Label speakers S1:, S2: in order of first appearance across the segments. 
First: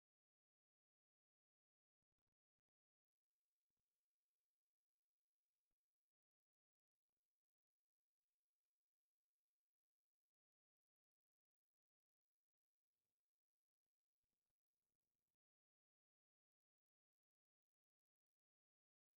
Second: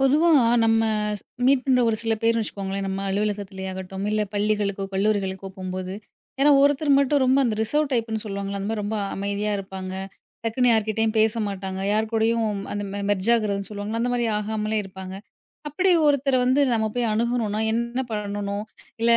S1: பொதுவா நம்ம மீட் பண்ற ஒரு சில பேர்ன்னு வச்சுக்கோங்களேன், நம்ம அலுவலகத்திலே ஆகட்டும், இல்ல பள்ளிகளுக்கோ, கல்லூரிகளுக்கோ போம்போது, யாரா ஒருத்தர் மட்டும் ரொம்ப அந்த ரிசர்வ் டைப்ன்னு சொல்லுவாங்கல்ல, அந்த மாரி ரொம்ப அமைதியா இருப்பாங்க. டக்குன்னு யார்கிட்டயும் பேச மாட்டாங்க. யார் கூடயும் அந்த மெர்ஜ் ஆகுறதுன்னு சொல்லுவாங்கல்ல, அந்த மாரி ஆகாமலே இருப்பாங்க. அப்படி ஒருத்தர வந்து நம்ம போய் அணுகணும்னா, என்ன பண்ணணும்? இல்ல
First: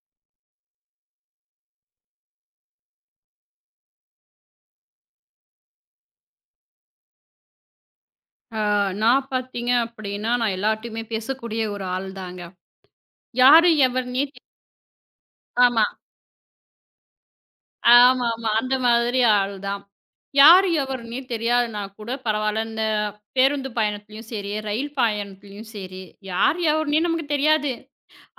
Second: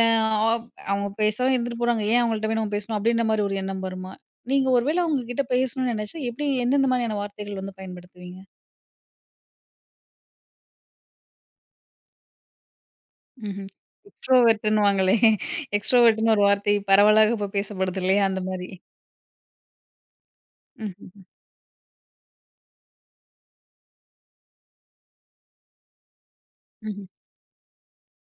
S1: அ அவங்க பேசாம இருந்துட்டு போறாங்க. ஏன் அவங்கள்ட்ட போய் நம்ம பேசணும்? அப்படின்ற மாரி ஒரு எண்ணம் வருமா? நீங்க ஒருவேள அவங்க கிட்ட பேசணும்னு நெனச்சா, எப்படி எந்தெந்த மாதிரியான வார்த்தைகள் வந்து பயன்படுத்துவீங்க?
S2: ஆ, நான் பார்த்தீங்க அப்படின்னா, நான் எல்லார்ட்டயுமே பேசக்கூடிய ஒரு ஆள் தாங்க.
S1: ம்ஹ்ம்.
S2: யாரு எவர்னே தெ
S1: எக்ஸ்ட்ரோவெர்ட்டுன்னுவாங்களே!
S2: ஆமா,
S1: எக்ஸ்ட்ரோவெர்ட்ன்னு ஒரு வார்த்தை பரவலாக இப்ப பேசப்படுது இல்லையா? அந்த
S2: ஆமாமா.
S1: மாரி.
S2: அந்த மாதிரி ஆள் தான். யாரு எவர்னே
S1: ம்ஹ்ம்.
S2: தெரியாதுனா கூட பரவால்ல. இந்த பேருந்து பயணத்திலயும் சரி, ரயில் பயணத்திலயும் சரி, யார் எவர்னே
S1: ம்ஹ்ம்.
S2: நமக்கு தெரியாது.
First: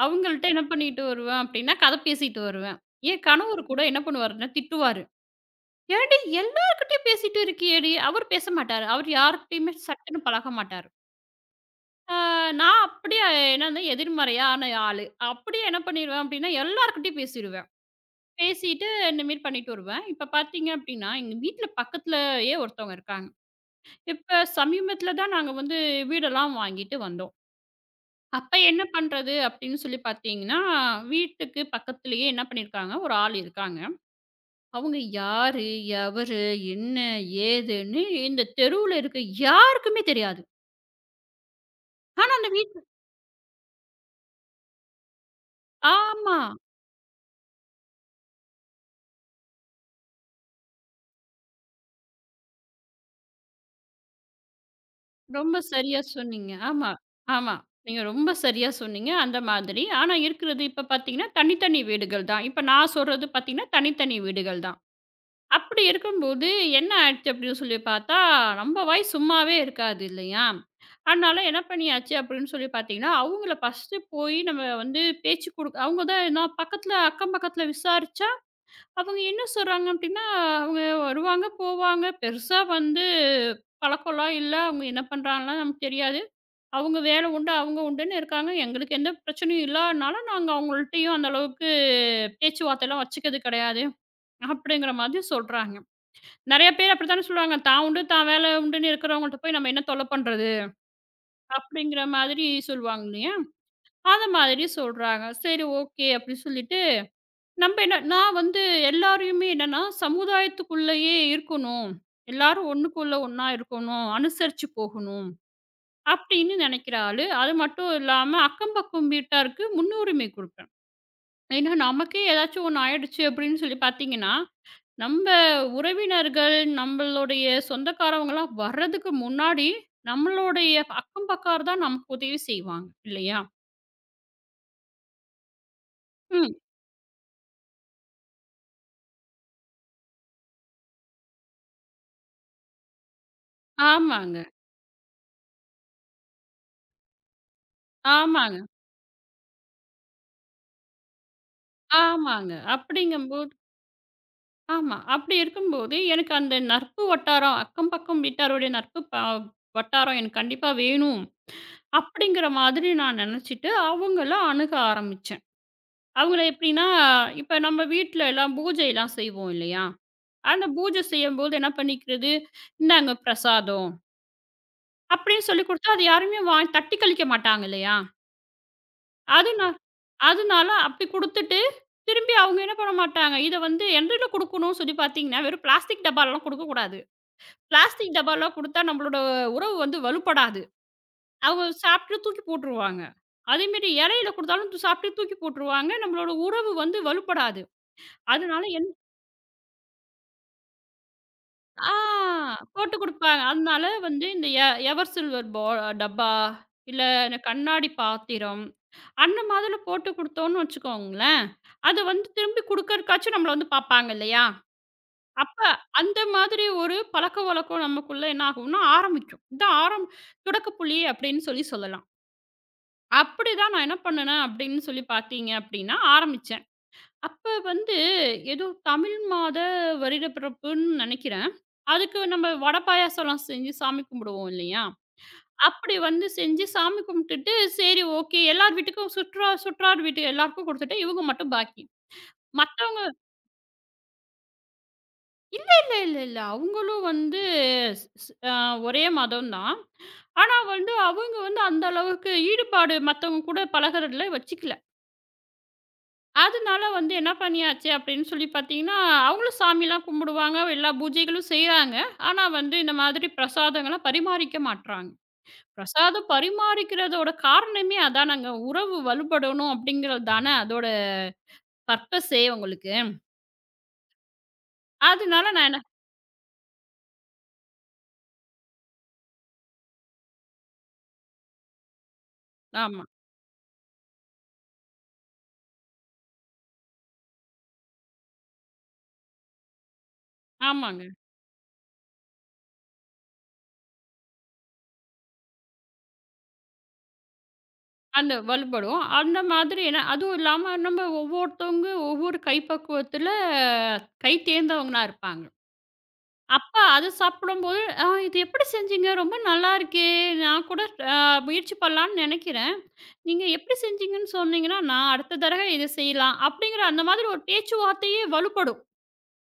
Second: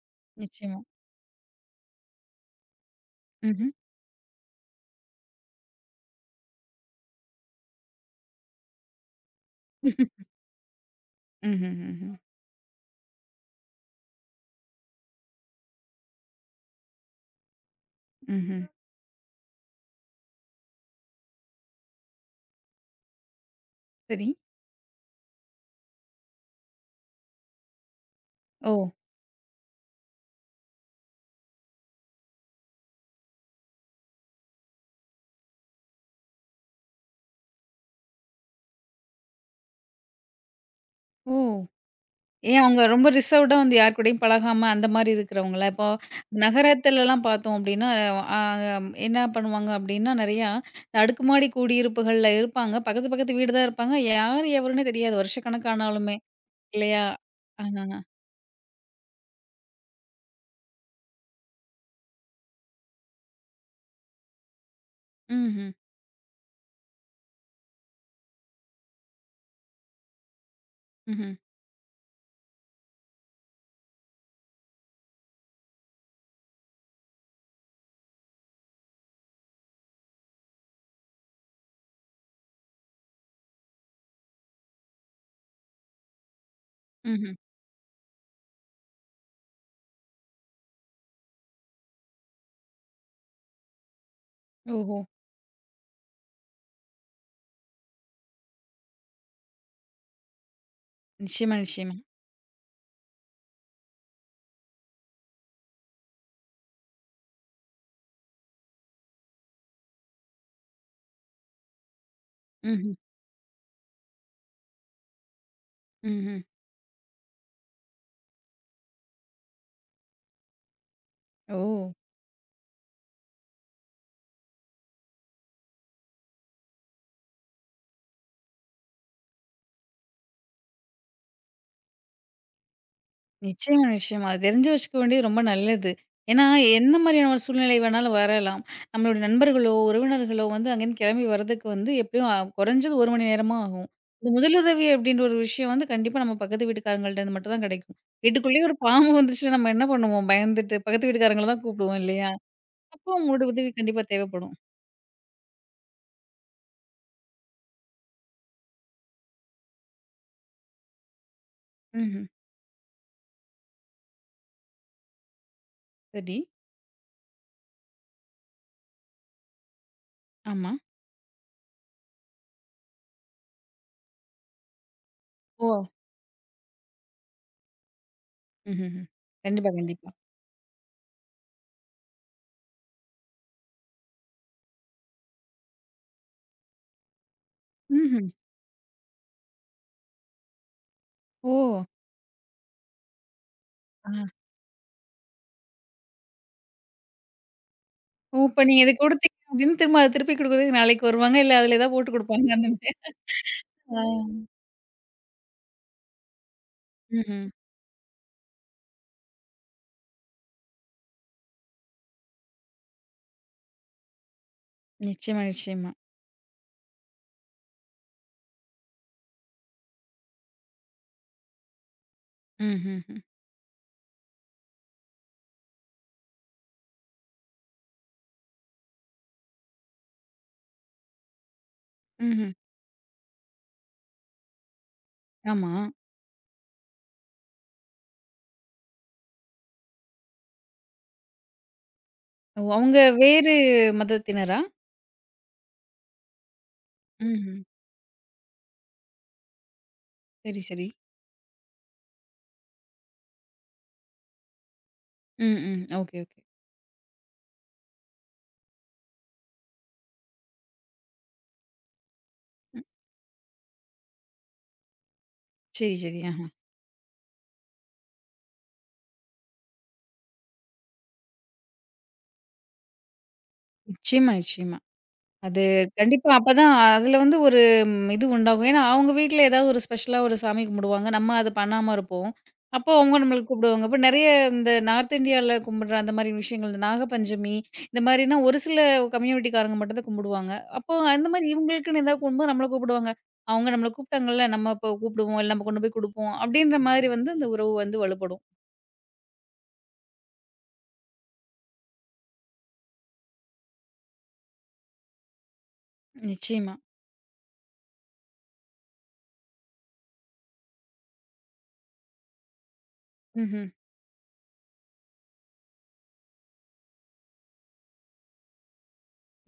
S2: அவங்கள்ட்ட என்ன
S1: நிச்சயமா.
S2: பண்ணிட்டு வருவேன் அப்படின்னா, கதை பேசிட்டு வருவேன். என் கணவர்
S1: ம்ஹ்ம்.
S2: கூட என்ன பண்ணுவாருன்னா, திட்டுவாரு. "ஏன்டி எல்லார்கிட்டயும் பேசிட்டு இருக்கியேடி!" அவர் பேச மாட்டாரு. அவர் யார்கிட்டயுமே சட்டுன்னு பழக மாட்டாரு.
S1: ம்ஹ்ம். ம்ஹ்ம்.
S2: ஆ, நான் அப்படியே என்னன்னா எதிர்மறையான ஆளு. அப்படியே என்ன பண்ணிருவேன் அப்படின்னா, எல்லார்கிட்டயும் பேசிருவேன்.
S1: ம்ஹ்ம்.
S2: பேசிட்டு இந்த மாரி பண்ணிட்டு வருவேன். இப்ப பார்த்தீங்க அப்படின்னா, எங்க வீட்ல பக்கத்துலயே ஒருத்தவங்க இருக்காங்க.
S1: சரி.
S2: இப்ப சமீபத்துல தான் நாங்க வந்து வீடெல்லாம் வாங்கிட்டு வந்தோம். அப்ப
S1: ஓ!
S2: என்ன பண்றது அப்படின்னு சொல்லி பார்த்தீங்கன்னா, வீட்டுக்கு பக்கத்துலயே என்ன பண்ணியிருக்காங்க, ஒரு ஆள் இருக்காங்க. அவங்க யாரு? எவரு? என்ன? ஏதுன்னு இந்த தெருவுல இருக்க யாருக்குமே தெரியாது.
S1: ஓ!
S2: ஆனா அந்த
S1: ஏன்
S2: வீட்
S1: அவங்க ரொம்ப ரிசர்வ்டா வந்து யார் கூடயும் பழகாம அந்த மாரி இருக்கிறவங்களா? இப்போ
S2: ஆமா.
S1: நகரத்துலலாம் பார்த்தோம் அப்டின்னா, அ என்ன பண்ணுவாங்க அப்டின்னா, நெறையா அடுக்குமாடி குடியிருப்புகள்ல இருப்பாங்க. பக்கத்து பக்கத்து வீடு தான் இருப்பாங்க. யார் எவருன்னே தெரியாது
S2: ரொம்ப சரியா
S1: வருஷக்கணக்கானாலுமே
S2: சொன்னீங்க. ஆமா,
S1: இல்லையா?
S2: ஆமா.
S1: ஆஹ.
S2: நீங்க ரொம்ப சரியா சொன்னீங்க. அந்த மாதிரி. ஆனா இருக்கிறது இப்ப பார்த்தீங்கன்னா, தனித்தனி வீடுகள் தான். இப்ப நான் சொல்றது பார்த்தீங்கன்னா, தனித்தனி வீடுகள் தான்.
S1: ம்ஹ்ம்.
S2: அப்படி இருக்கும்போது என்ன ஆயிடுச்சு அப்படின்னு சொல்லி பார்த்தா, நம்ம வாய் சும்மாவே இருக்காது இல்லையா?
S1: ம்ஹ்ம்.
S2: அதனால என்ன பண்ணியாச்சு அப்படின்னு சொல்லி பார்த்தீங்கன்னா, அவங்கள ஃபர்ஸ்ட்டு போய் நம்ம வந்து பேச்சு குடுக்க அவங்க தான் நான் பக்கத்துல அக்கம் பக்கத்துல விசாரிச்சா, அவங்க என்ன சொல்றாங்க அப்படின்னா, அவங்க வருவாங்க, போவாங்க. பெருசா வந்து பழக்கம்லாம் இல்ல. அவங்க என்ன பண்றாங்கலாம் நமக்கு தெரியாது. அவங்க வேலை
S1: ம்ஹ்ம்.
S2: உண்டு, அவங்க உண்டுன்னு இருக்காங்க. எங்களுக்கு எந்த பிரச்சனையும் இல்லாதனால, நாங்க அவங்கள்ட்டயும் அந்த அளவுக்கு பேச்சுவார்த்தைலாம் வச்சுக்கிறது கிடையாது. அப்படிங்கிற
S1: ஓஹோ!
S2: மாதிரி சொல்றாங்க. நெறைய பேர் அப்படித்தானே சொல்லுவாங்க. தான் உண்டு, தான் வேலை உண்டுன்னு இருக்கிறவங்கள்ட்ட போய் நம்ம என்ன தொல்ல பண்றது?
S1: நிச்சயமா, நிச்சயமா.
S2: அப்படிங்கிற மாதிரி சொல்லுவாங்க இல்லையா? அத மாதிரி சொல்றாங்க. சரி ஓகே அப்படின்னு சொல்லிட்டு, நம்ப என்ன நான் வந்து எல்லாரையுமே என்னன்னா, சமுதாயத்துக்குள்ளேயே இருக்கணும். எல்லாரும்
S1: ம்ஹ்ம்,
S2: ஒண்ணுக்குள்ள ஒண்ணா இருக்கணும். அனுசரிச்சு போகணும்.
S1: ம்ஹ்ம்.
S2: அப்படின்னு நினைக்கிற ஆளு. அது மட்டும் இல்லாம அக்கம் பக்கம் வீட்டாருக்கு முன்னுரிமை குடுப்பேன்.
S1: ஓ!
S2: ஏன்னா நமக்கே ஏதாச்சும் ஒண்ணு ஆயிடுச்சு அப்படின்னு சொல்லி பார்த்தீங்கன்னா, நம்ம உறவினர்கள், நம்மளுடைய சொந்தக்காரவங்கலாம் வர்றதுக்கு முன்னாடி நம்மளுடைய அக்கம் பக்கார் தான் நமக்கு உதவி செய்வாங்க இல்லையா?
S1: நிச்சயமா, நிச்சயமா. அது தெரிஞ்சு வச்சுக்க வேண்டியது ரொம்ப நல்லது. ஏன்னா,
S2: ம்.
S1: என்ன மாதிரியான ஒரு சூழ்நிலை வேணாலும் வரலாம். நம்மளுடைய நண்பர்களோ, உறவினர்களோ வந்து அங்கேருந்து கிளம்பி வரதுக்கு வந்து எப்படியும் குறைஞ்சது 1 மணி நேரமா ஆகும். இந்த
S2: ஆமாங்க,
S1: முதலுதவி அப்படின்ற ஒரு விஷயம் வந்து கண்டிப்பா நம்ம பக்கத்து வீட்டுக்காரங்கள்ட்டருந்து மட்டும் தான் கிடைக்கும்.
S2: ஆமாங்க,
S1: வீட்டுக்குள்ளேயே ஒரு பாம்பு வந்துச்சுன்னா நம்ம என்ன பண்ணுவோம்? பயந்துட்டு பக்கத்து வீட்டுக்காரங்கள தான் கூப்பிடுவோம் இல்லையா?
S2: ஆமாங்க.
S1: அப்போ உங்களுடைய
S2: அப்படிங்கும்போது
S1: உதவி கண்டிப்பா தேவைப்படும்.
S2: ஆமா. அப்படி இருக்கும்போது எனக்கு அந்த நட்பு வட்டாரம் அக்கம் பக்கம் வீட்டாருடைய நட்பு ப வட்டாரம் எனக்கு கண்டிப்பா வேணும்.
S1: ம்ஹ்ம்.
S2: அப்படிங்கிற மாதிரி நான் நினச்சிட்டு அவங்கள அணுக ஆரம்பிச்சேன்.
S1: சரி.
S2: அவங்கள எப்படின்னா, இப்ப நம்ம வீட்ல எல்லாம் பூஜைலாம் செய்வோம் இல்லையா? அந்த
S1: ஆமா.
S2: பூஜை செய்யும்போது என்ன பண்ணிக்கிறது, "இந்தாங்க பிரசாதம்" அப்படின்னு சொல்லி
S1: ஓ!
S2: குடுத்தா, அது யாருமே வா தட்டி கழிக்க மாட்டாங்க இல்லையா?
S1: ம்ஹ்ம்.
S2: அதுனா
S1: கண்டிப்பா, கண்டிப்பா.
S2: அதனால அப்படி குடுத்துட்டு, திரும்பி அவங்க என்ன பண்ண மாட்டாங்க, இத வந்து என்கிட்ட குடுக்கணும்னு சொல்லி பார்த்தீங்கன்னா, வெறும் பிளாஸ்டிக் டப்பாலலாம் குடுக்கக்கூடாது. பிளாஸ்டிக்
S1: ம்ஹ்ம்.
S2: டப்பாலாம் குடுத்தா நம்மளோட உறவு வந்து வலுப்படாது.
S1: ஓ!
S2: அவங்க சாப்பிட்டு தூக்கி போட்டுருவாங்க. அதேமாரி
S1: ஆ.
S2: இலையில குடுத்தாலும் து சாப்பிட்டு தூக்கி போட்டுருவாங்க. நம்மளோட உறவு வந்து வலுப்படாது.
S1: ஓ! இப்ப
S2: அதனால
S1: நீங்க
S2: என்
S1: இத குடுத்தீங்க அப்டின்னு திரும்ப அத திருப்பி குடுக்குறதுக்கு நாளைக்கு வருவாங்க. இல்ல அதுல
S2: ஆ
S1: ஏதாவது போட்டு குடுப்பாங்க அந்த மாரி.
S2: போட்டு குடுப்பாங்க. அதனால
S1: ஆ.
S2: வந்து இந்த எவர் சில்வர் டப்பா, இல்ல இந்த
S1: ம்ஹ்ம்.
S2: கண்ணாடி பாத்திரம், அந்த மாதிரி போட்டு குடுத்தோம்னு வச்சுக்கோங்களேன், அது வந்து திரும்பி குடுக்கறக்காச்சும் நம்மள வந்து பாப்பாங்க இல்லையா?
S1: நிச்சயமா,
S2: அப்ப
S1: நிச்சயமா.
S2: அந்த மாதிரி ஒரு பழக்கவழக்கம் நமக்குள்ள என்ன ஆகும்னா ஆரம்பிக்கும். இதான் தொடக்கப்புள்ளி அப்படின்னு சொல்லி சொல்லலாம்.
S1: ம்ஹ்ஹ்ம்.
S2: அப்படிதான் நான் என்ன பண்ணுனேன் அப்படின்னு சொல்லி பார்த்தீங்க அப்படின்னா, ஆரம்பிச்சேன். அப்ப வந்து ஏதோ தமிழ் மாத வருடப்பிறப்புன்னு நெனைக்கிறேன். அதுக்கு நம்ம
S1: ம்ஹ்ம்.
S2: வடை பாயாசம்லாம் செஞ்சு சாமி கும்பிடுவோம் இல்லையா?
S1: ஆமா.
S2: அப்படி வந்து செஞ்சு சாமி கும்பிட்டுட்டு, சரி ஓகே எல்லார் வீட்டுக்கும் சுற்றா சுற்றார் வீட்டு எல்லாருக்கும் குடுத்துட்டு, இவங்க மட்டும் பாக்கி.
S1: ஓ! அவங்க
S2: மத்தவங்க
S1: வேறு மதத்தினரா?
S2: இல்ல, இல்ல, இல்ல. அவங்களும் வந்து
S1: ம்ஹ்ம்.
S2: ஸ் ஸ் அ ஒரே மதம் தான். ஆனா
S1: சரி, சரி.
S2: வந்து அவங்க வந்து அந்த அளவுக்கு ஈடுபாடு மத்தவங்க கூட பழகுறதுல வச்சுக்கல.
S1: ம், ம். Okay, okay.
S2: அதனால வந்து என்ன பண்ணியாச்சு அப்படின்னு சொல்லி பார்த்தீங்கன்னா, அவங்களும் சாமிலாம் கும்பிடுவாங்க. எல்லா பூஜைகளும் செய்றாங்க. ஆனா வந்து
S1: ம்.
S2: இந்த மாதிரி பிரசாதங்கள பரிமாறிக்க மாட்றாங்க.
S1: சரி, சரி.
S2: பிரசாதம்
S1: ஆஹா.
S2: பரிமாறிக்கிறதோட காரணமே அதானங்க. உறவு வலுப்படணும் அப்படிங்கிறது தானே அதோட பர்ப்பஸே உங்களுக்கு.
S1: நிச்சயமா, நிச்சயமா.
S2: அதனால
S1: அது
S2: நான் என்ன
S1: கண்டிப்பா. அப்பதான் அதுல வந்து ஒரு ம் இது உண்டாகும். ஏன்னா, அவங்க வீட்ல ஏதாவது ஒரு ஸ்பெஷலா ஒரு சாமி கும்பிடுவாங்க. நம்ம அது பண்ணாம இருப்போம். அப்போ
S2: ஆமா.
S1: அவங்க நம்மள கூப்பிடுவாங்க. அப்ப நெறைய இந்த நார்த் இந்தியால கும்பிடுற அந்த மாரி விஷயங்கள், இந்த நாகபஞ்சமி இந்த மாரினா ஒரு சில கம்யூனிட்டிக்காரங்க மட்டும் தான் கும்பிடுவாங்க. அப்போ
S2: ஆமாங்க.
S1: அந்த மாரி இவங்களுக்குன்னு ஏதாவது கும்பிடும்போது நம்மள கூப்பிடுவாங்க. அவங்க நம்மள கூப்பிட்டாங்கல்ல, நம்ம இப்போ கூப்பிடுவோம், இல்ல நம்ம கொண்டு போய் குடுப்போம் அப்படின்ற மாரி வந்து அந்த உறவு வந்து
S2: அந்த
S1: வலுப்படும்.
S2: வலுப்படும். அந்த மாதிரி என்ன அதுவும் இல்லாம நம்ம ஒவ்வொருத்தவங்க ஒவ்வொரு கைப்பக்குவத்தில கை தேர்ந்தவங்களா இருப்பாங்க. அப்ப
S1: நிச்சயமா.
S2: அது சாப்பிடும்போது, "ஆ இது எப்படி செஞ்சீங்க? ரொம்ப நல்லா இருக்கே! நான் கூட அ முயற்சி பண்ணலான்னு நெனைக்கிறேன். நீங்க
S1: ம்ஹ்ம்.
S2: எப்படி செஞ்சீங்கன்னு சொன்னீங்கன்னா, நான் அடுத்த தடவை இத செய்யலாம்." அப்படிங்கிற அந்த மாதிரி ஒரு பேச்சுவார்த்தையே வலுப்படும்.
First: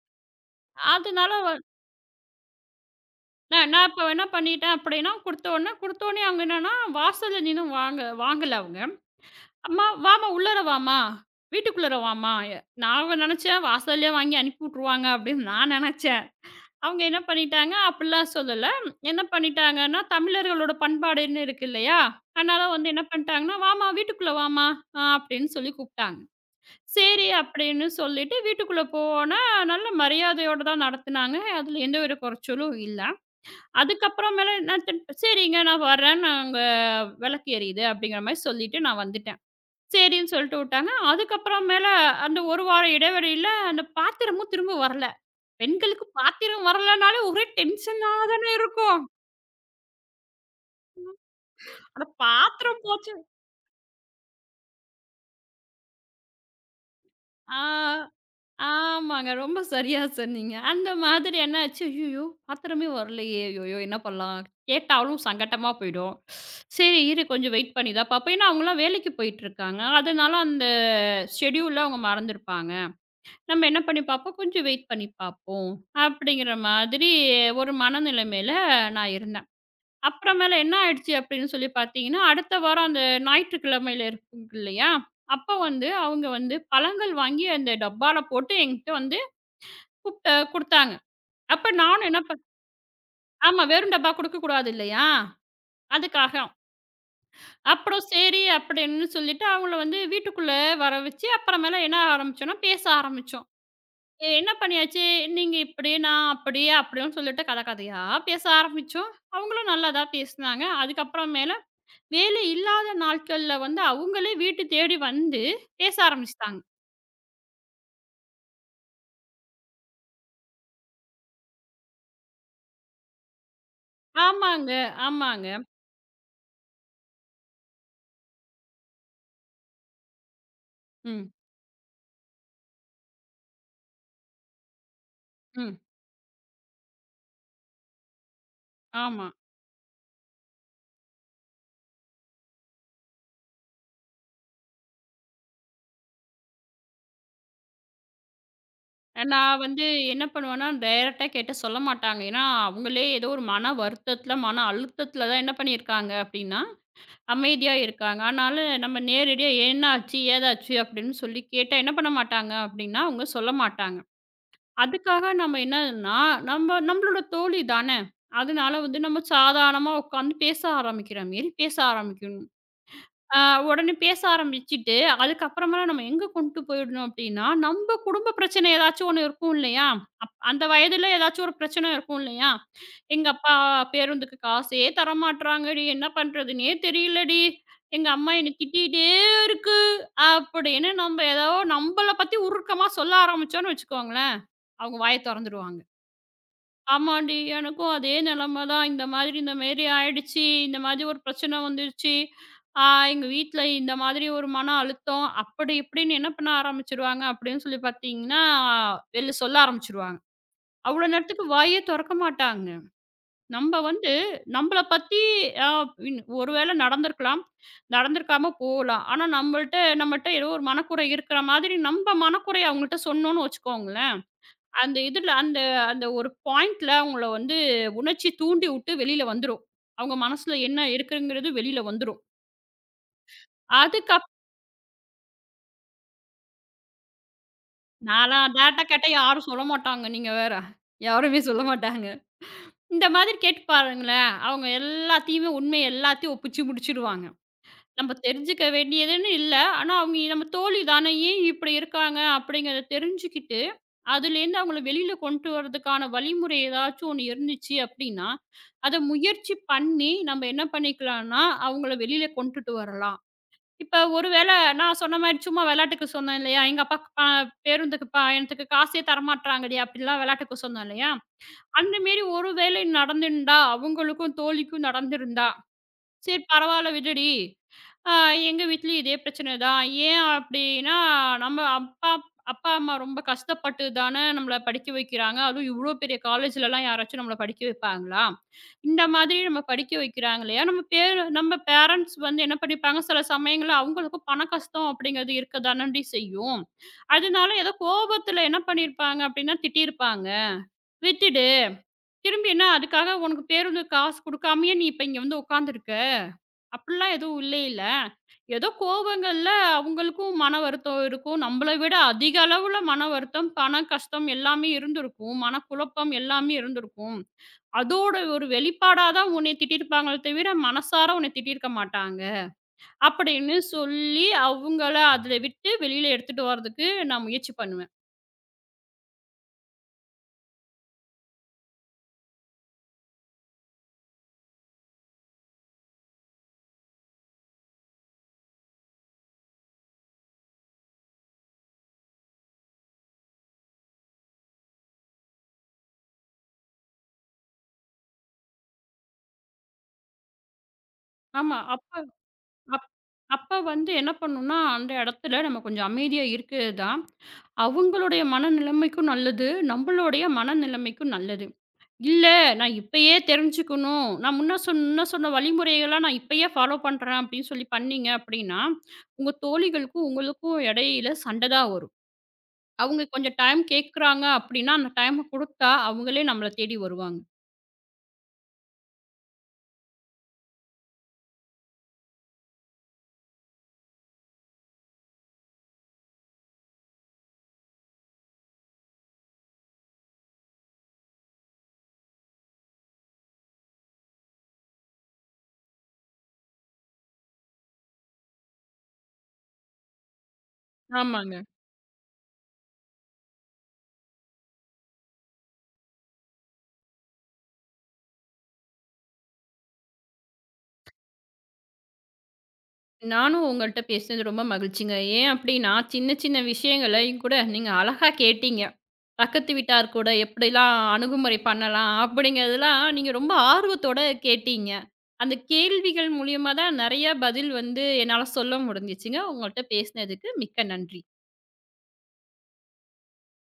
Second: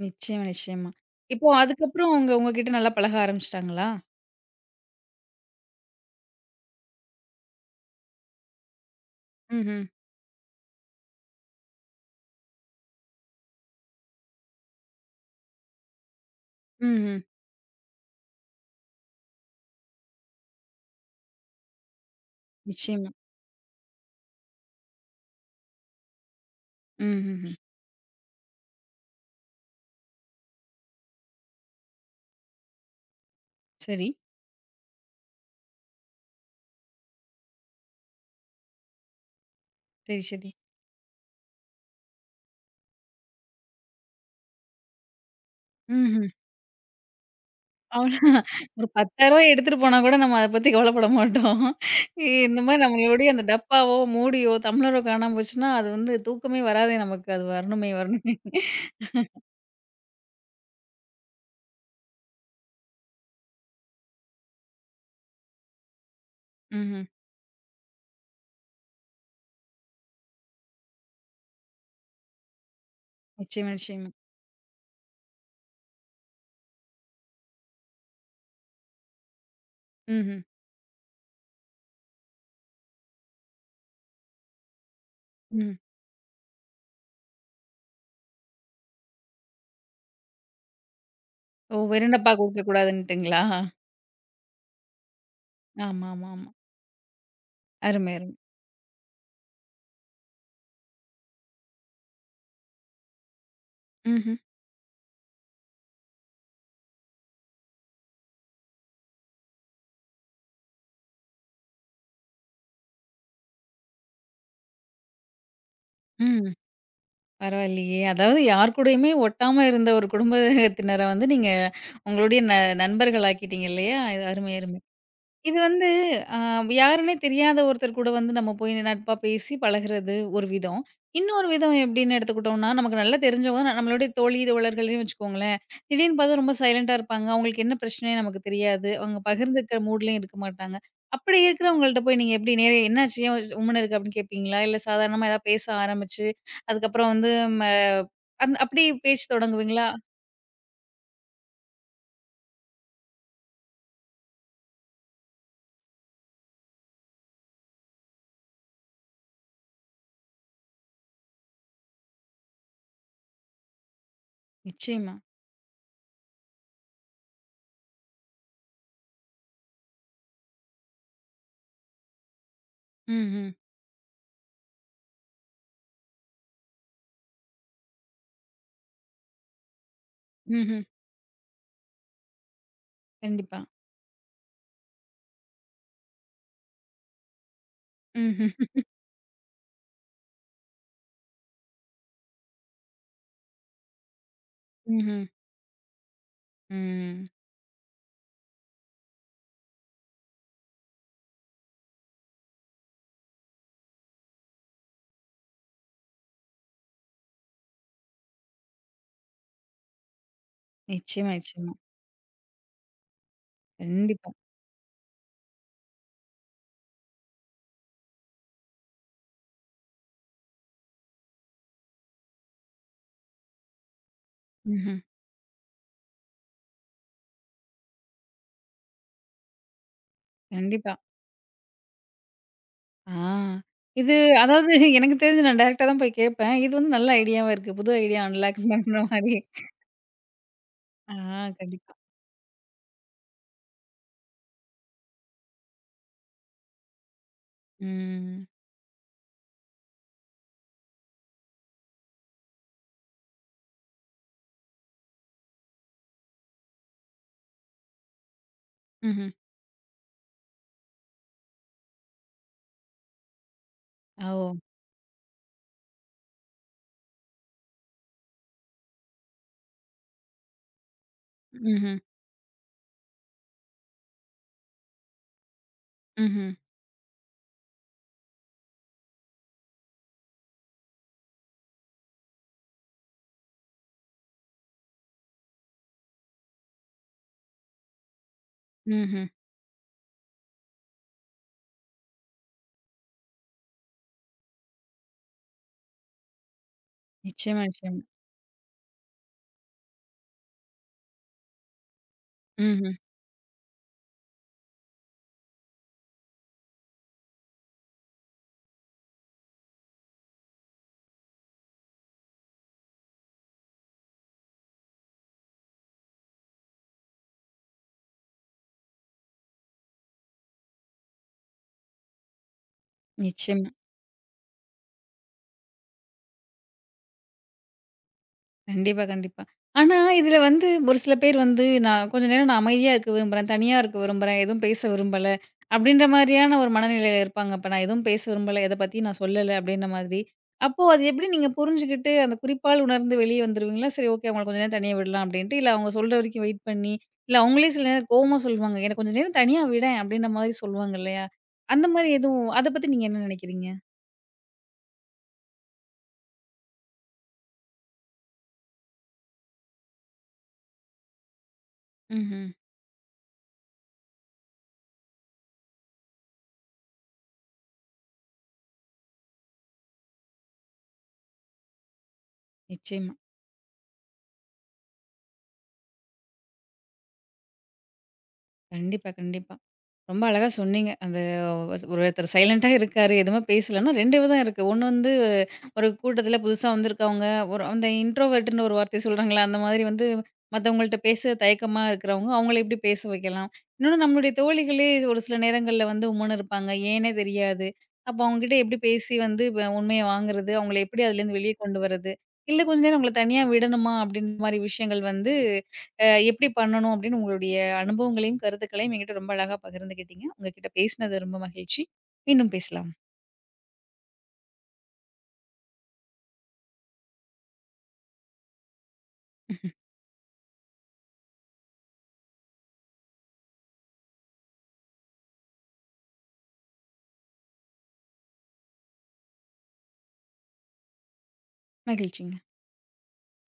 S1: நிச்சயமா, நிச்சயமா.
S2: அதனால
S1: இப்போ
S2: வ
S1: அதுக்கப்புறம் அவங்க உங்ககிட்ட நல்லா பழக
S2: நான்
S1: ஆரம்பிச்சுட்டாங்களா?
S2: நான் இப்ப என்ன பண்ணிட்டேன் அப்படின்னா, குடுத்த உடனே குடுத்த உடனே அவங்க என்னன்னா, வாசல்ல நின்னு வாங்க வாங்கல அவங்க.
S1: ம்ஹ்ம்.
S2: "அம்மா வாம்மா உள்ளார வாம்மா, வீட்டுக்குள்ளார வாம்மா." நான் நெனைச்சேன், வாசல்லயே வாங்கி அனுப்பி விட்டுருவாங்க அப்படின்னு நான் நெனைச்சேன். அவங்க
S1: ம்ஹ்ம்.
S2: என்ன பண்ணிட்டாங்க, அப்படிலாம் சொல்லல. என்ன பண்ணிட்டாங்கன்னா, தமிழர்களோட பண்பாடுன்னு இருக்கு இல்லையா? அதனால வந்து என்ன
S1: நிச்சயமா.
S2: பண்ணிட்டாங்கன்னா, "வாம்மா வீட்டுக்குள்ள வாம்மா" அப்படின்னு சொல்லி கூப்பிட்டாங்க. சரி
S1: ம்ஹ்ஹ்ம்.
S2: அப்படின்னு சொல்லிட்டு வீட்டுக்குள்ள போனா, நல்ல மரியாதையோட தான் நடத்துனாங்க. அதுல எந்த ஒரு குறைச்சலும் இல்ல.
S1: சரி,
S2: அதுக்கப்புறமேல நான் திருப் "சரிங்க நான் வரேன். நாங்க விளக்கு எரியுது" அப்படிங்கிற மாரி சொல்லிட்டு நான் வந்துட்டேன்.
S1: சரி,
S2: சரின்னு
S1: சரி.
S2: சொல்லிட்டு விட்டாங்க. அதுக்கப்புறமேல அந்த ஒரு வார இடைவெளியில அந்த பாத்திரமும் திரும்ப வரல. பெண்களுக்கு
S1: ம்ஹ்ம்.
S2: பாத்திரம் வரலனாலே ஒரே டென்ஷனா
S1: அவ்வளோதான்.
S2: தானே
S1: ஒரு ரூ.
S2: இருக்கும்.
S1: 10,000 எடுத்துட்டு போனா கூட நம்ம அத பத்தி கவலைப்பட மாட்டோம்.
S2: அந்த
S1: இந்த மாரி
S2: பாத்திரம் போச்சு
S1: நம்மளுடைய அந்த டப்பாவோ, மூடியோ, டம்ளரோ காணாம போச்சுன்னா, அது வந்து தூக்கமே வராதே நமக்கு. அது
S2: ஆ,
S1: வரணுமே, வரணுமே.
S2: ஆமாங்க. ரொம்ப சரியா சொன்னீங்க. அந்த மாதிரி என்னாச்சு, "ஐயய்யோ! பாத்திரமே வரலையே! ஐயய்யோ! என்ன பண்ணலாம்?" கேட்டாலும் சங்கட்டமா போயிடும். சரி
S1: ம்ஹ்ம்.
S2: இரு கொஞ்சம் வெயிட் பண்ணி தான் பாப்போம். ஏன்னா, அவங்கலாம் வேலைக்கு போயிட்டுருக்காங்க. அதனால அந்த ஷெட்யூல்ல அவங்க மறந்துருப்பாங்க. நம்ம
S1: நிச்சயமா,
S2: என்ன பண்ணி
S1: நிச்சயமா.
S2: பார்ப்போம், கொஞ்சம் வெயிட் பண்ணி பார்ப்போம். அப்படிங்கிற மாதிரி ஒரு மனநிலைமையில நான் இருந்தேன்.
S1: ம்ஹ்ம்.
S2: அப்புறமேல என்ன ஆயிடுச்சு அப்படின்னு சொல்லி பார்த்தீங்கன்னா, அடுத்த வாரம் அந்த ஞாயிற்றுக்கிழமையில இருக்கு இல்லையா? அப்ப
S1: ம்.
S2: வந்து அவங்க வந்து பழங்கள் வாங்கி அந்த டப்பால போட்டு என்கிட்ட வந்து குடுத்தாங்க. அப்ப
S1: ஓ!
S2: நானும்
S1: வெறும்
S2: என்ன
S1: டப்பா
S2: பண்
S1: குடுக்கக்கூடாதுன்ட்டுங்களா?
S2: ஆமா வெறும் டப்பா குடுக்கக்கூடாது இல்லையா? அதுக்காக.
S1: ஆமாமாமா.
S2: அப்புறம்
S1: அருமை, அருமை.
S2: சரி அப்படின்னு சொல்லிட்டு அவங்கள வந்து வீட்டுக்குள்ள வர வச்சு, அப்புறமேல என்ன ஆரம்பிச்சோம்னா, பேச ஆரம்பிச்சோம். "ஏ,
S1: ம்ஹ்ம்.
S2: என்ன பண்ணியாச்சு, நீங்க இப்படி, நான் அப்படி அப்படின்னு சொல்லிட்டு கத கதையா பேச ஆரம்பிச்சோம். அவங்களும் நல்லா தான் பேசினாங்க. அதுக்கப்புறம் மேல வேலை இல்லாத நாட்கள்ல வந்து அவங்களே வீட்டு தேடி வந்து பேச
S1: ம்.
S2: ஆரம்பிச்சுட்டாங்க.
S1: பரவாயில்லையே! அதாவது யார் கூடயுமே ஒட்டாம இருந்த ஒரு குடும்பத்தினர வந்து நீங்க உங்களுடைய நண்பர்களாக்கிட்டீங்க இல்லையா? இது அருமை,
S2: ஆமாங்க,
S1: அருமை.
S2: ஆமாங்க.
S1: இது வந்து அ யாருன்னே தெரியாத ஒருத்தர் கூட வந்து நம்ம போய் நட்பா பேசி பழகுறது ஒரு விதம்.
S2: ம்,
S1: இன்னொரு விதம் எப்படின்னு எடுத்துக்கிட்டோம்னா, நமக்கு நல்லா தெரிஞ்சவங்க நம்மளுடைய தோழி, தோழர்கள்னே வச்சுக்கோங்களேன்.
S2: ம்.
S1: திடீர்னு பார்த்தா ரொம்ப சைலன்ட்டா இருப்பாங்க. அவங்களுக்கு என்ன பிரச்சனையே நமக்கு தெரியாது. அவங்க
S2: ஆமா.
S1: பகிர்ந்துக்கிற மூட்லயும் இருக்க மாட்டாங்க. அப்படி இருக்கிறவங்கள்ட்ட போய் நீங்க எப்படி நேரே என்னாச்சு? ஏன் உம்முன்னு இருக்க? அப்படின்னு கேட்பீங்களா? இல்ல சாதாரணமா ஏதாவது பேச ஆரம்பிச்சு, அதுக்கப்புறம் வந்து ம அந் அப்படி பேச்சு
S2: நான் வந்து
S1: தொடங்குவீங்களா?
S2: என்ன பண்ணுவேன்னா, டைரக்ட்டா கேட்டு சொல்ல மாட்டாங்க. ஏன்னா, அவங்களே ஏதோ ஒரு மன வருத்தத்துல, மன அழுத்தத்துல தான் என்ன பண்ணியிருக்காங்க அப்படின்னா, அமைதியா இருக்காங்க. அதனால நம்ம நேரடியா என்னாச்சு? ஏதாச்சு? அப்படின்னு சொல்லி கேட்டா என்ன பண்ண மாட்டாங்க அப்படின்னா, அவங்க சொல்ல மாட்டாங்க.
S1: நிச்சயமா.
S2: அதுக்காக நம்ம என்னன்னா, நம்ம நம்மளோட தோழி தானே! அதனால வந்து நம்ம சாதாரணமா உட்காந்து பேச ஆரம்பிக்கிற மேரி பேச ஆரம்பிக்கணும். ஆ
S1: ம்ஹ்ம்.
S2: உடனே பேச ஆரம்பிச்சுட்டு, அதுக்கப்புறமா நம்ம எங்க கொண்டு போயிடணும் அப்டின்னா, நம்ப குடும்ப பிரச்சனை ஏதாச்சும் ஒண்ணு இருக்கும் இல்லையா? அந்த
S1: ம்ஹ்ம்.
S2: வயதுல ஏதாச்சும் ஒரு பிரச்சனை இருக்கும் இல்லையா? "எங்க அப்பா
S1: கண்டிப்பா.
S2: பேருந்துக்கு காசே தரமாட்றாங்கடி, என்ன பண்றதுன்னே தெரியலடி, எங்க அம்மா
S1: ம்ஹ்ம்.
S2: என்ன திட்டிட்டே இருக்கு" அப்படின்னு நம்ம ஏதோ நம்பள பத்தி உருக்கமா சொல்ல ஆரம்பிச்சோம்னு வச்சுக்கோங்களேன், அவங்க வாய
S1: ம்ஹ்ம்.
S2: தொறந்துருவாங்க.
S1: ம்.
S2: ஆமாண்டி. எனக்கும் அதே நிலைமை தான். இந்த மாதிரி இந்த மாரி ஆயிடுச்சு. இந்த மாதிரி ஒரு பிரச்சனை வந்துருச்சு. ஆ எங்க வீட்ல இந்த மாதிரி ஒரு மன அழுத்தம். அப்படி இப்படின்னு என்ன பண்ண ஆரம்பிச்சுருவாங்க அப்படின்னு சொல்லி பார்த்தீங்கன்னா, வெளில சொல்ல ஆரம்பிச்சுருவாங்க. அவ்வளோ
S1: நிச்சயமா,
S2: நேரத்துக்கு
S1: நிச்சயமா.
S2: வாயே தொறக்க மாட்டாங்க. நம்ப வந்து
S1: கண்டிப்பா.
S2: நம்பள பத்தி அ ஒரு வேளை நடந்திருக்கலாம். நடந்திருக்காம போகலாம். ஆனா, நம்மட்ட ஏதோ ஒரு மனக்குறை இருக்கிற மாதிரி நம்ப மனக்குறைய அவங்கள்ட்ட சொன்னோம்னு வச்சுக்கோங்க.
S1: ம்ஹ்ம்.
S2: அந்த இதுல அந்த அந்த ஒரு பாயிண்ட்ல அவங்கள வந்து உணர்ச்சி தூண்டி விட்டு வெளியில வந்துரும். அவங்க மனசுல என்ன
S1: கண்டிப்பா.
S2: இருக்குங்கிறது வெளியில வந்துரும்.
S1: ஆ. இது
S2: அதுக்கப்
S1: அதாவது எனக்கு தெரிஞ்சு நான் டைரக்ட்டா தான் போய் கேட்பேன். இது வந்து நல்ல ஐடியாவா இருக்கு. புது ஐடியா
S2: நான்லாம்
S1: அன்லாக்
S2: டேரக்ட்டா
S1: பண்ற
S2: கேட்டா
S1: மாரி.
S2: யாரும் சொல்ல மாட்டாங்க. நீங்க வேற.
S1: ஆ
S2: யாருமே சொல்ல
S1: கண்டிப்பா.
S2: மாட்டாங்க. இந்த மாதிரி கேட்டு பாருங்களேன். அவங்க எல்லாத்தையுமே உண்மை எல்லாத்தையும் ஒப்பிச்சு முடிச்சுடுவாங்க. நம்ம
S1: ம்.
S2: தெரிஞ்சுக்க வேண்டியதுன்னு இல்ல. ஆனா அவங்க நம்ம தோழி தானே ஏன் இப்படி இருக்காங்க? அப்படிங்கிறத தெரிஞ்சுக்கிட்டு அதுலேருந்து அவங்கள வெளியில கொண்டு வரதுக்கான வழிமுறை ஏதாச்சும் ஒண்ணு இருந்துச்சு அப்படின்னா, அத
S1: ம்ஹ்ம்.
S2: முயற்சி பண்ணி நம்ம என்ன பண்ணிக்கலாம்னா, அவங்கள வெளியில கொண்டுட்டு வரலாம். இப்ப
S1: ஓ!
S2: ஒருவேள நான் சொன்ன மாரி சும்மா விளையாட்டுக்கு சொன்னேன் இல்லையா? எங்க அப்பாக்கு ப பேருந்துக்கு பயணத்துக்கு காசே தரமாட்றாங்கடி அப்படிலாம் விளையாட்டுக்கு சொன்னேன் இல்லையா?
S1: ம்ஹ்ம்.
S2: அந்த மாரி ஒரு வேளை நடந்திருந்தா, அவங்களுக்கும் தோழிக்கும் நடந்திருந்தா சரி
S1: ம்ஹ்ம்.
S2: பரவால்ல விடுடி. அ எங்க வீட்லயும் இதே பிரச்சனை தான். ஏன் அப்டின்னா, நம்ம அப்பா அப்பா, அம்மா ரொம்ப கஷ்டப்பட்டு தான நம்மள படிக்க வைக்கிறாங்க. அதுவும் இவ்ளோ பெரிய காலேஜ்லலாம் யாராச்சும் நம்மள படிக்க வைப்பாங்களா? இந்த
S1: ம்ஹ்ம்.
S2: மாதிரி நம்ம படிக்க வைக்கிறாங்க இல்லையா? நம்ம பேர நம்ம பேரண்ட்ஸ் வந்து என்ன பண்ணிப்பாங்க, சில சமயங்கள்ல அவங்களுக்கும் பண கஷ்டம் அப்படிங்கிறது இருக்க தானடி செய்யும். அதனால
S1: நிச்சயமா,
S2: ஏதோ
S1: நிச்சயமா.
S2: கோபத்துல என்ன பண்ணியிருப்பாங்க அப்படின்னா, திட்டியிருப்பாங்க. விட்டுடு. திரும்பி என்ன
S1: ம்ஹ்ம்.
S2: அதுக்காக உனக்கு பேருந்து காசு குடுக்காமயே நீ இப்ப இங்க வந்து உட்காந்துருக்க. அப்படிலாம் எதுவும் இல்லையில. ஏதோ கோவங்கள்ல அவங்களுக்கும் மன வருத்தம் இருக்கும். நம்மள விட அதிக அளவுல மன வருத்தம், பண கஷ்டம் எல்லாமே இருந்திருக்கும். மனக்குழப்பம் எல்லாமே இருந்திருக்கும். அதோட ஒரு வெளிப்பாடா தான் உன்னை திட்டியிருப்பாங்களே தவிர, மனசார உன்னை திட்டியிருக்க மாட்டாங்க. அப்படின்னு
S1: நிச்சயமா.
S2: சொல்லி அவங்கள அதில விட்டு வெளியில எடுத்துட்டு வரதுக்கு நான் முயற்சி பண்ணுவேன்.
S1: கண்டிப்பா, கண்டிப்பா. ஆனா, இதுல வந்து ஒரு சில பேர் வந்து, "நான் கொஞ்ச நேரம் அமைதியா இருக்க விரும்புறேன். தனியா இருக்க விரும்புறேன். எதுவும் பேச விரும்பல." அப்படின்ற மாரியான ஒரு மனநிலையில இருப்பாங்க. "அப்ப நான் எதுவும் பேச விரும்பல. எத பத்தியும் நான் சொல்லல." அப்படின்ற மாதிரி. அப்போ அது எப்படி நீங்க புரிஞ்சுகிட்டு, அந்த குறிப்பால் உணர்ந்து வெளிய வந்துருவீங்களா? "சரி ஓகே, அவங்கள கொஞ்ச நேரம் தனியா விடலாம்." அப்படின்ட்டு. இல்ல அவங்க சொல்ற வரைக்கும் வெயிட் பண்ணி, இல்ல அவங்களே சில நேரம் கோவமா சொல்லுவாங்க, "என்ன கொஞ்ச நேரம் தனியா விடேன்." அப்படின்ற மாரி சொல்லுவாங்க இல்லையா?
S2: ஆமா.
S1: அந்த மாரி எதுவும் அத
S2: அப்
S1: பத்தி நீங்க என்ன
S2: அப்ப
S1: நெனைக்கிறீங்க?
S2: வந்து என்ன பண்ணணும்னா, அந்த இடத்துல நம்ம கொஞ்சம் அமைதியா இருக்கிறது தான் அவங்களுடைய மனநிலைமைக்கும் நல்லது. நம்மளுடைய மனநிலைமைக்கும் நல்லது. இல்ல.
S1: ம்ஹ்ம்.
S2: நான் இப்பயே தெரிஞ்சுக்கணும். நான் முன்ன சொன்ன வழிமுறைகள்லாம் நான் இப்பயே ஃபாலோ பண்றேன் அப்படின்னு சொல்லி பண்ணீங்க அப்படின்னா, உங்க தோழிகளுக்கும் உங்களுக்கும் இடையில சண்டை தான் வரும். அவங்க
S1: நிச்சயமா.
S2: கொஞ்சம் டைம் கேட்குறாங்க அப்படின்னா, அந்த டைம் குடுத்தா அவங்களே நம்மள தேடி வருவாங்க.
S1: கண்டிப்பா, கண்டிப்பா. ரொம்ப அழகா சொன்னீங்க. அந்த ஒருத்தர் சைலன்ட்டா இருக்காரு. எதுவுமே பேசலன்னா 2 விதம் இருக்கு. ஒண்ணு வந்து ஒரு கூட்டத்தில புதுசா வந்திருக்கவங்க, ஒரு அந்த இன்ட்ரோவெர்ட்ன்னு ஒரு வார்த்தை சொல்றாங்கல்ல, அந்த மாதிரி வந்து மத்தவங்கள்ட்ட பேச தயக்கமா இருக்கிறவங்க, அவங்கள எப்படி பேச வைக்கலாம்? இன்னொன்னு நம்மளுடைய தோழிகளே ஒரு சில நேரங்கள்ல வந்து உம்முன்னு இருப்பாங்க. ஏன்னே தெரியாது. அப்போ அவங்ககிட்ட எப்படி பேசி வந்து உண்மைய வாங்குறது? அவங்கள எப்படி
S2: ஆமாங்க.
S1: அதுலேருந்து வெளிய கொண்டு வர்றது? இல்ல கொஞ்ச நேரம் அவங்கள தனியா விடணுமா? அப்படின்ற மாரி விஷயங்கள் வந்து எப்படி பண்ணணும் அப்படின்னு உங்களுடைய அனுபவங்களையும், கருத்துக்களையும் என்கிட்ட ரொம்ப அழகா பகிர்ந்துக்கிட்டீங்க. உங்ககிட்ட பேசினது ரொம்ப மகிழ்ச்சி. மீண்டும் பேசலாம்.
S2: நானும் உங்கள்ட்ட பேசினது ரொம்ப மகிழ்ச்சிங்க. ஏன் அப்படின்னா, சின்ன சின்ன விஷயங்களையும் கூட நீங்க அழகா கேட்டீங்க. பக்கத்து வீட்டார் கூட எப்படிலாம் அணுகுமுறை பண்ணலாம் அப்படிங்கிறதெல்லாம் நீங்க ரொம்ப ஆர்வத்தோட கேட்டீங்க. அந்த கேள்விகள் மூலியமா தான் நெறைய பதில் வந்து என்னால சொல்ல முடிஞ்சுச்சுங்க. உங்கள்ட்ட பேசினதுக்கு மிக்க நன்றி.
S1: மகிழ்ச்சிங்க.